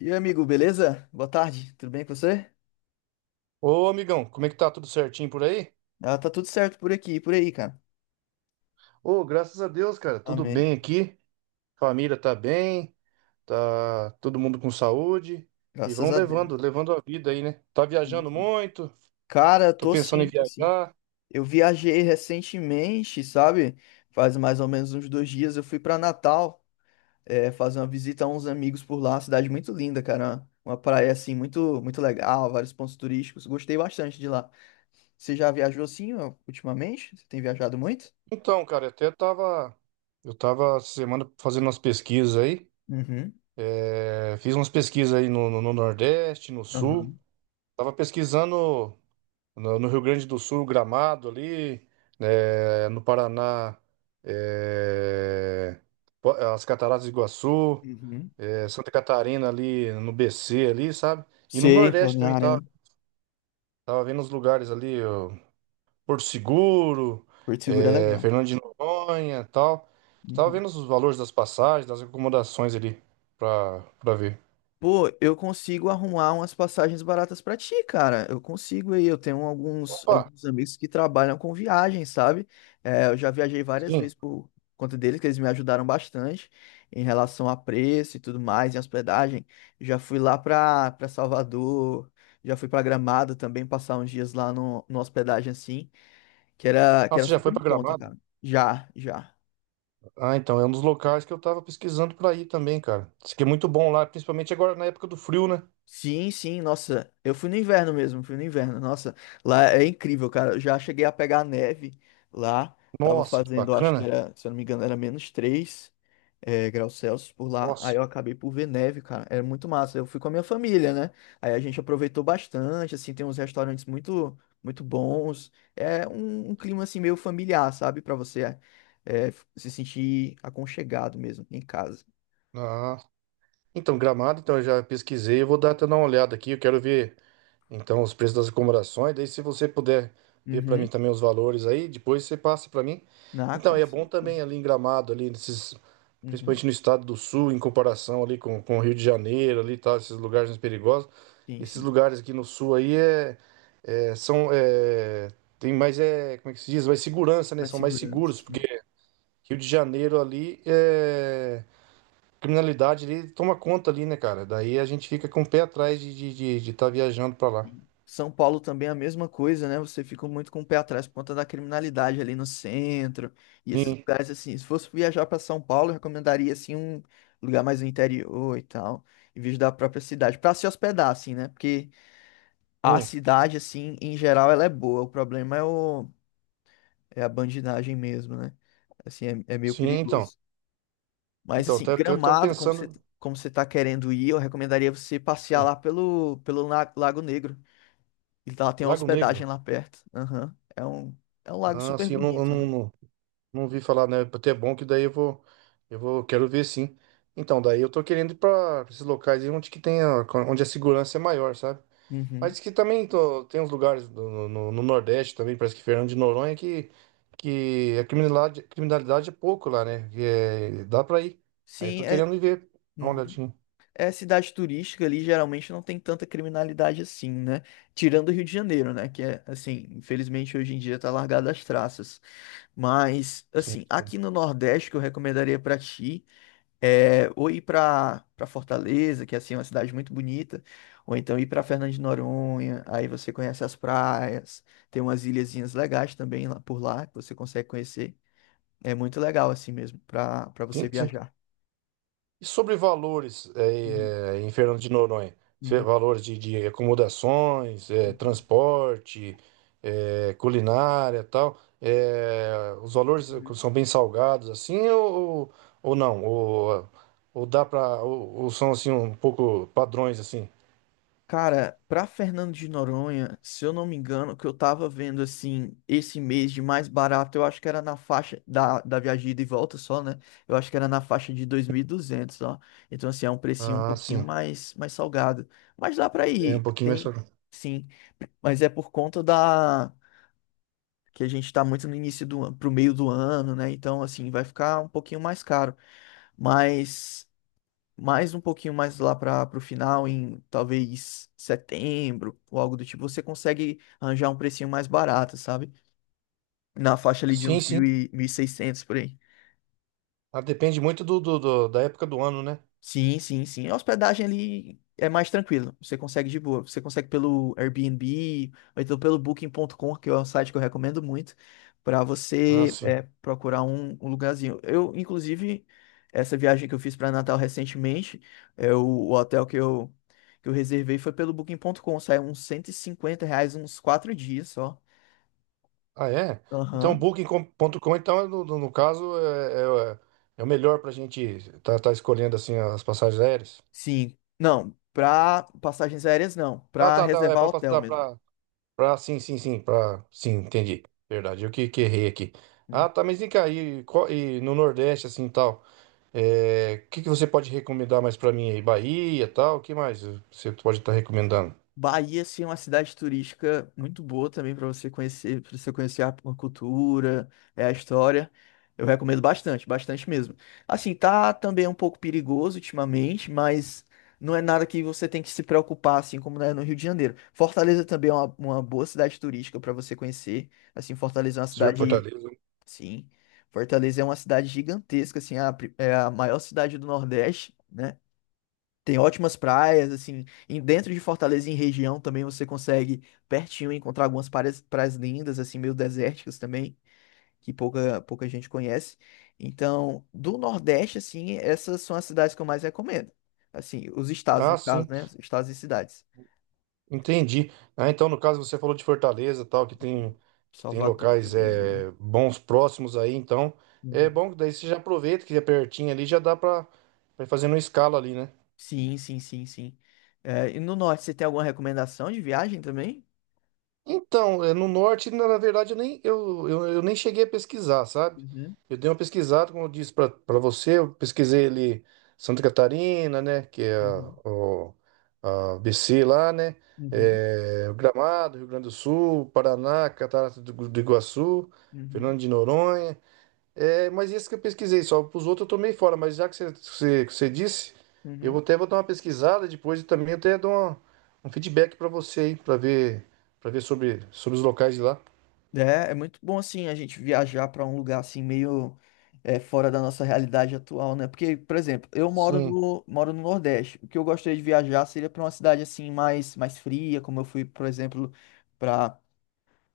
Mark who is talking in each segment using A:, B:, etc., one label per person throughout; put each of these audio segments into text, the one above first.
A: E aí, amigo, beleza? Boa tarde, tudo bem com você?
B: Ô, amigão, como é que tá? Tudo certinho por aí?
A: Ah, tá tudo certo por aqui, e por aí, cara.
B: Ô, graças a Deus, cara, tudo
A: Amém.
B: bem aqui. Família tá bem, tá todo mundo com saúde e
A: Graças
B: vão
A: a
B: levando,
A: Deus.
B: levando a vida aí, né? Tá
A: Sim,
B: viajando
A: sim.
B: muito,
A: Cara,
B: tô
A: tô
B: pensando em
A: sim, tô sim.
B: viajar.
A: Eu viajei recentemente, sabe? Faz mais ou menos uns 2 dias. Eu fui pra Natal, fazer uma visita a uns amigos por lá. Cidade muito linda, cara. Uma praia assim muito, muito legal, vários pontos turísticos. Gostei bastante de lá. Você já viajou assim, ó, ultimamente? Você tem viajado muito?
B: Então, cara, até tava, eu tava essa semana fazendo umas pesquisas aí,
A: Uhum.
B: fiz umas pesquisas aí no Nordeste, no Sul.
A: Aham.
B: Tava pesquisando no Rio Grande do Sul, Gramado ali, no Paraná, eh, as Cataratas do Iguaçu,
A: Uhum.
B: Santa Catarina ali, no BC ali, sabe? E no
A: Sei,
B: Nordeste também
A: Balneário,
B: tava,
A: né?
B: tava vendo os lugares ali, ó, Porto Seguro,
A: Porto Seguro é legal.
B: Fernando de Noronha, e tal. Tava
A: Uhum.
B: vendo os valores das passagens, das acomodações ali, pra ver.
A: Pô, eu consigo arrumar umas passagens baratas pra ti, cara. Eu consigo aí. Eu tenho alguns,
B: Opa,
A: alguns amigos que trabalham com viagem, sabe? É, eu já viajei várias
B: sim.
A: vezes por conta deles, que eles me ajudaram bastante em relação a preço e tudo mais, em hospedagem. Já fui lá pra Salvador, já fui pra Gramado também, passar uns dias lá no hospedagem assim, que era, que
B: Nossa,
A: era
B: você já foi
A: super em
B: pra
A: conta,
B: Gramado?
A: cara. Já, já.
B: Ah, então, é um dos locais que eu tava pesquisando pra ir também, cara. Diz que é muito bom lá, principalmente agora na época do frio, né?
A: Sim, sim, nossa, eu fui no inverno mesmo, fui no inverno, nossa, lá é incrível, cara, eu já cheguei a pegar neve lá, tava
B: Nossa, que
A: fazendo, acho que
B: bacana.
A: era, se eu não me engano, era menos 3 graus Celsius por lá, aí
B: Nossa.
A: eu acabei por ver neve, cara, era muito massa, eu fui com a minha família, né, aí a gente aproveitou bastante, assim, tem uns restaurantes muito, muito bons, é um clima, assim, meio familiar, sabe, pra você é, se sentir aconchegado mesmo, em casa.
B: Ah. Então, Gramado, então eu já pesquisei, eu vou dar até dar uma olhada aqui, eu quero ver. Então, os preços das acomodações, daí se você puder ver para mim
A: Uhum.
B: também os valores aí, depois você passa para mim.
A: Na
B: Então, é bom
A: consigo.
B: também ali em Gramado, ali nesses,
A: Uhum.
B: principalmente no estado do Sul, em comparação ali com o Rio de Janeiro, ali e tal, esses lugares mais perigosos.
A: Sim,
B: Esses
A: sim.
B: lugares aqui no Sul aí é, são é, tem mais é, como é que se diz? Mais segurança, né?
A: Mais
B: São mais
A: segurança,
B: seguros, porque
A: assim.
B: Rio de Janeiro ali é criminalidade ali toma conta ali, né, cara? Daí a gente fica com o pé atrás de estar de tá viajando para lá.
A: E São Paulo também é a mesma coisa, né? Você fica muito com o pé atrás por conta da criminalidade ali no centro e esses
B: Sim.
A: lugares assim. Se fosse viajar para São Paulo, eu recomendaria assim um lugar mais no interior e tal, em vez da própria cidade, para se hospedar assim, né? Porque a
B: Sim,
A: cidade assim, em geral, ela é boa. O problema é o é a bandidagem mesmo, né? Assim, é meio
B: sim, então.
A: perigoso. Mas
B: Então,
A: assim,
B: até tô
A: Gramado, como você
B: pensando.
A: como você tá querendo ir, eu recomendaria você passear
B: Sim,
A: lá pelo Lago Negro. E lá tem uma
B: Lago
A: hospedagem
B: Negro.
A: lá perto. Aham. É um lago
B: Ah,
A: super
B: sim, eu
A: bonito, né?
B: não, não, não vi falar, né? Até é bom que daí eu vou. Eu vou, quero ver sim. Então, daí eu tô querendo ir pra esses locais aí onde que tem a, onde a segurança é maior, sabe?
A: Uhum.
B: Mas que também tem uns lugares no Nordeste também, parece que Fernando de Noronha, que a criminalidade é pouco lá, né? Dá pra ir. Aí eu
A: Sim,
B: tô
A: é.
B: querendo ir ver. Dá uma
A: Uhum.
B: olhadinha.
A: É cidade turística ali, geralmente não tem tanta criminalidade assim, né? Tirando o Rio de Janeiro, né? Que é, assim, infelizmente hoje em dia tá largado as traças. Mas,
B: Sim,
A: assim, aqui no Nordeste, que eu recomendaria pra ti. É, ou ir para Fortaleza, que assim, é uma cidade muito bonita, ou então ir para Fernando de Noronha, aí você conhece as praias, tem umas ilhazinhas legais também lá por lá que você consegue conhecer. É muito legal assim mesmo para você
B: sim, sim.
A: viajar.
B: E sobre valores
A: Uhum,
B: em Fernando de Noronha?
A: uhum,
B: Valores de acomodações,
A: uhum,
B: transporte, culinária tal. Os valores
A: uhum.
B: são bem salgados ou não? Ou dá para ou são assim um pouco padrões assim?
A: Cara, pra Fernando de Noronha, se eu não me engano, o que eu tava vendo assim, esse mês de mais barato, eu acho que era na faixa da viagem de ida e volta só, né? Eu acho que era na faixa de 2.200, ó. Então, assim, é um precinho um
B: Ah,
A: pouquinho
B: sim.
A: mais salgado. Mas dá pra
B: É um
A: ir,
B: pouquinho mais
A: tem,
B: salgado.
A: sim. Mas é por conta da. Que a gente tá muito no início do ano, pro meio do ano, né? Então, assim, vai ficar um pouquinho mais caro. Mas mais um pouquinho mais lá para o final, em talvez setembro ou algo do tipo, você consegue arranjar um precinho mais barato, sabe? Na faixa ali de
B: Sim,
A: uns mil
B: sim.
A: e mil e seiscentos por aí.
B: Ah, depende muito da época do ano, né?
A: Sim, sim, sim. A hospedagem ali é mais tranquilo. Você consegue de boa. Você consegue pelo Airbnb, ou então pelo Booking.com, que é um site que eu recomendo muito, para
B: Ah,
A: você
B: sim.
A: procurar um lugarzinho. Eu, inclusive, essa viagem que eu fiz para Natal recentemente, o hotel que eu reservei foi pelo Booking.com. Saiu uns R$ 150, uns 4 dias só.
B: Ah, é? Então, o
A: Aham.
B: Booking.com, então, no caso, é o melhor para a gente estar escolhendo assim as passagens aéreas.
A: Sim. Não, para passagens aéreas não.
B: Ah,
A: Para
B: tá, é
A: reservar hotel mesmo.
B: para sim, para sim, entendi. Verdade, eu que errei aqui.
A: Uhum.
B: Ah, tá, mas vem cá, e, e no Nordeste, assim, tal, é, o que você pode recomendar mais para mim aí? Bahia, tal, o que mais você pode estar recomendando?
A: Bahia, assim, é uma cidade turística muito boa também para você conhecer a cultura, é, a história. Eu recomendo bastante, bastante mesmo. Assim, tá também um pouco perigoso ultimamente, mas não é nada que você tem que se preocupar, assim como é no Rio de Janeiro. Fortaleza também é uma boa cidade turística para você conhecer. Assim, Fortaleza é uma
B: Ser
A: cidade,
B: Fortaleza?
A: sim. Fortaleza é uma cidade gigantesca, assim, é a maior cidade do Nordeste. Né? Tem ótimas praias, assim, em dentro de Fortaleza, em região também você consegue pertinho encontrar algumas praias, praias lindas, assim, meio desérticas também, que pouca, pouca gente conhece. Então, do Nordeste, assim, essas são as cidades que eu mais recomendo. Assim, os estados,
B: Ah,
A: no caso,
B: sim.
A: né? Os Estados e cidades.
B: Entendi. Ah, então, no caso, você falou de Fortaleza, tal,
A: Uhum.
B: que tem
A: Salvador
B: locais
A: também ali.
B: é, bons próximos aí, então é
A: Uhum.
B: bom que daí você já aproveita que é pertinho ali, já dá pra, pra ir fazendo uma escala ali, né?
A: Sim, sim, sim, sim. É, e no Norte, você tem alguma recomendação de viagem também?
B: Então, é, no norte, na na verdade, eu nem cheguei a pesquisar, sabe?
A: Uhum,
B: Eu dei uma pesquisada, como eu disse pra você, eu pesquisei ali Santa Catarina, né? Que é
A: uhum,
B: o, a BC lá, né?
A: uhum,
B: É, Gramado, Rio Grande do Sul, Paraná, do Iguaçu,
A: uhum,
B: Fernando de Noronha. É, mas isso que eu pesquisei só. Para os outros eu tomei fora, mas já que que você disse, eu
A: uhum.
B: vou até vou dar uma pesquisada depois e também um feedback para você aí, para ver sobre os locais de lá.
A: É muito bom assim a gente viajar para um lugar assim meio fora da nossa realidade atual, né? Porque, por exemplo, eu moro
B: Sim,
A: no moro no Nordeste. O que eu gostaria de viajar seria para uma cidade assim mais fria, como eu fui, por exemplo, para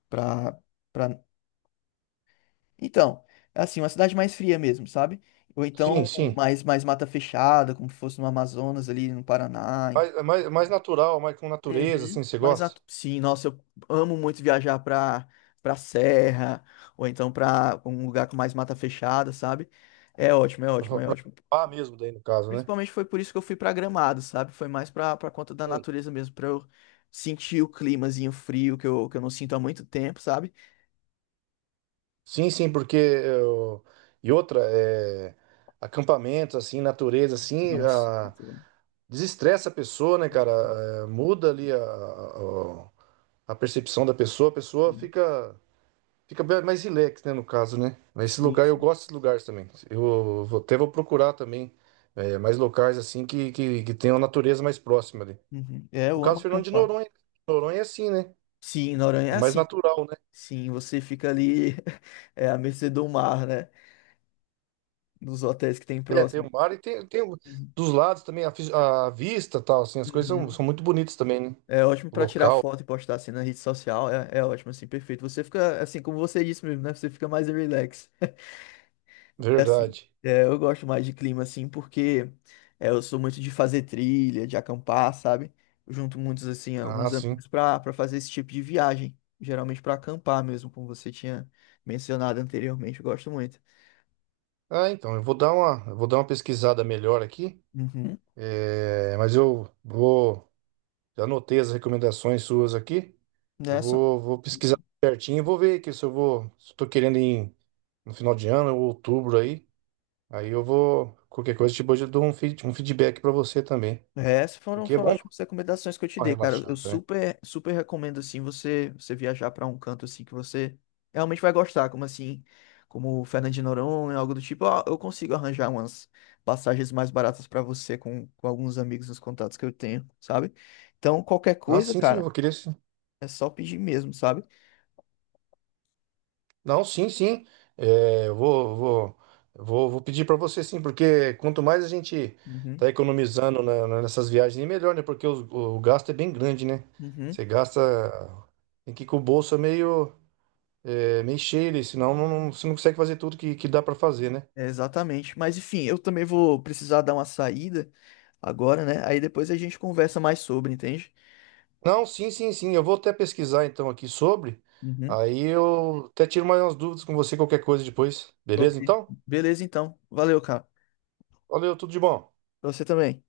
A: para para então, assim, uma cidade mais fria mesmo, sabe? Ou
B: sim,
A: então
B: sim.
A: mais mata fechada, como se fosse no Amazonas ali no Paraná.
B: Mais, mais, mais natural, mais com natureza,
A: Uhum.
B: assim, você
A: Mas
B: gosta?
A: sim, nossa, eu amo muito viajar pra serra, ou então pra um lugar com mais mata fechada, sabe? É ótimo, é
B: Para
A: ótimo, é ótimo.
B: acampar mesmo daí no caso, né?
A: Principalmente foi por isso que eu fui pra Gramado, sabe? Foi mais pra conta da
B: Sim,
A: natureza mesmo, pra eu sentir o climazinho frio que eu não sinto há muito tempo, sabe?
B: sim, sim, e outra, é, acampamentos, assim, natureza,
A: Nossa, muito bom.
B: desestressa a pessoa, né, cara?
A: Uhum.
B: É, muda ali a percepção da pessoa, a pessoa
A: Sim,
B: fica fica bem mais relax, né, no caso, né? Mas esse
A: sim,
B: lugar, eu
A: sim.
B: gosto desses lugares também. Até vou procurar também é, mais locais assim que tenham a natureza mais próxima ali.
A: Uhum. É,
B: No
A: eu amo
B: caso, Fernando de
A: acampar.
B: Noronha. Noronha é assim, né?
A: Sim, Noronha é
B: É mais
A: assim.
B: natural, né?
A: Sim, você fica ali é, à mercê do mar, né? Nos hotéis que tem
B: É, tem
A: próximo.
B: o mar e tem
A: Uhum.
B: dos lados também a, a vista tal, assim, as coisas
A: Uhum.
B: são muito bonitas também, né?
A: É ótimo
B: O
A: pra tirar
B: local,
A: foto e postar assim na rede social. É ótimo, assim, perfeito. Você fica, assim, como você disse mesmo, né? Você fica mais relax. É assim,
B: verdade.
A: é, eu gosto mais de clima, assim, porque é, eu sou muito de fazer trilha, de acampar, sabe? Eu junto muitos, assim,
B: Ah,
A: alguns
B: sim.
A: amigos para fazer esse tipo de viagem. Geralmente pra acampar mesmo, como você tinha mencionado anteriormente. Eu gosto muito.
B: Ah, então, eu vou dar uma pesquisada melhor aqui,
A: Uhum.
B: é, mas eu vou já anotei as recomendações suas aqui.
A: Né?
B: Vou pesquisar certinho e vou ver que se eu vou, se eu tô querendo ir no final de ano ou outubro aí, aí eu vou, qualquer coisa, tipo, hoje eu dou um, um feedback para você também,
A: É, essas foram,
B: porque é
A: foram
B: bom dar
A: ótimas recomendações que eu te
B: uma
A: dei, cara. Eu
B: relaxada, né?
A: super, super recomendo assim você viajar para um canto assim que você realmente vai gostar, como assim, como Fernando de Noronha, algo do tipo. Ó, eu consigo arranjar umas passagens mais baratas para você com alguns amigos nos contatos que eu tenho, sabe? Então, qualquer
B: Não,
A: coisa,
B: sim, sim, eu
A: cara,
B: vou querer sim.
A: é só pedir mesmo, sabe?
B: Não, sim, sim. É, eu vou, vou, vou, vou pedir para você sim, porque quanto mais a gente
A: Uhum,
B: tá economizando nessas viagens, melhor, né? Porque o gasto é bem grande, né?
A: uhum,
B: Você gasta, tem que ir com o bolso meio é, mexer ele, senão você não consegue fazer tudo que dá para fazer, né?
A: é exatamente. Mas enfim, eu também vou precisar dar uma saída agora, né? Aí depois a gente conversa mais sobre, entende?
B: Não, sim, sim, sim. Eu vou até pesquisar então aqui sobre.
A: Uhum.
B: Aí eu até tiro mais umas dúvidas com você, qualquer coisa depois.
A: Ok.
B: Beleza, então?
A: Beleza, então. Valeu, cara.
B: Valeu, tudo de bom.
A: Pra você também.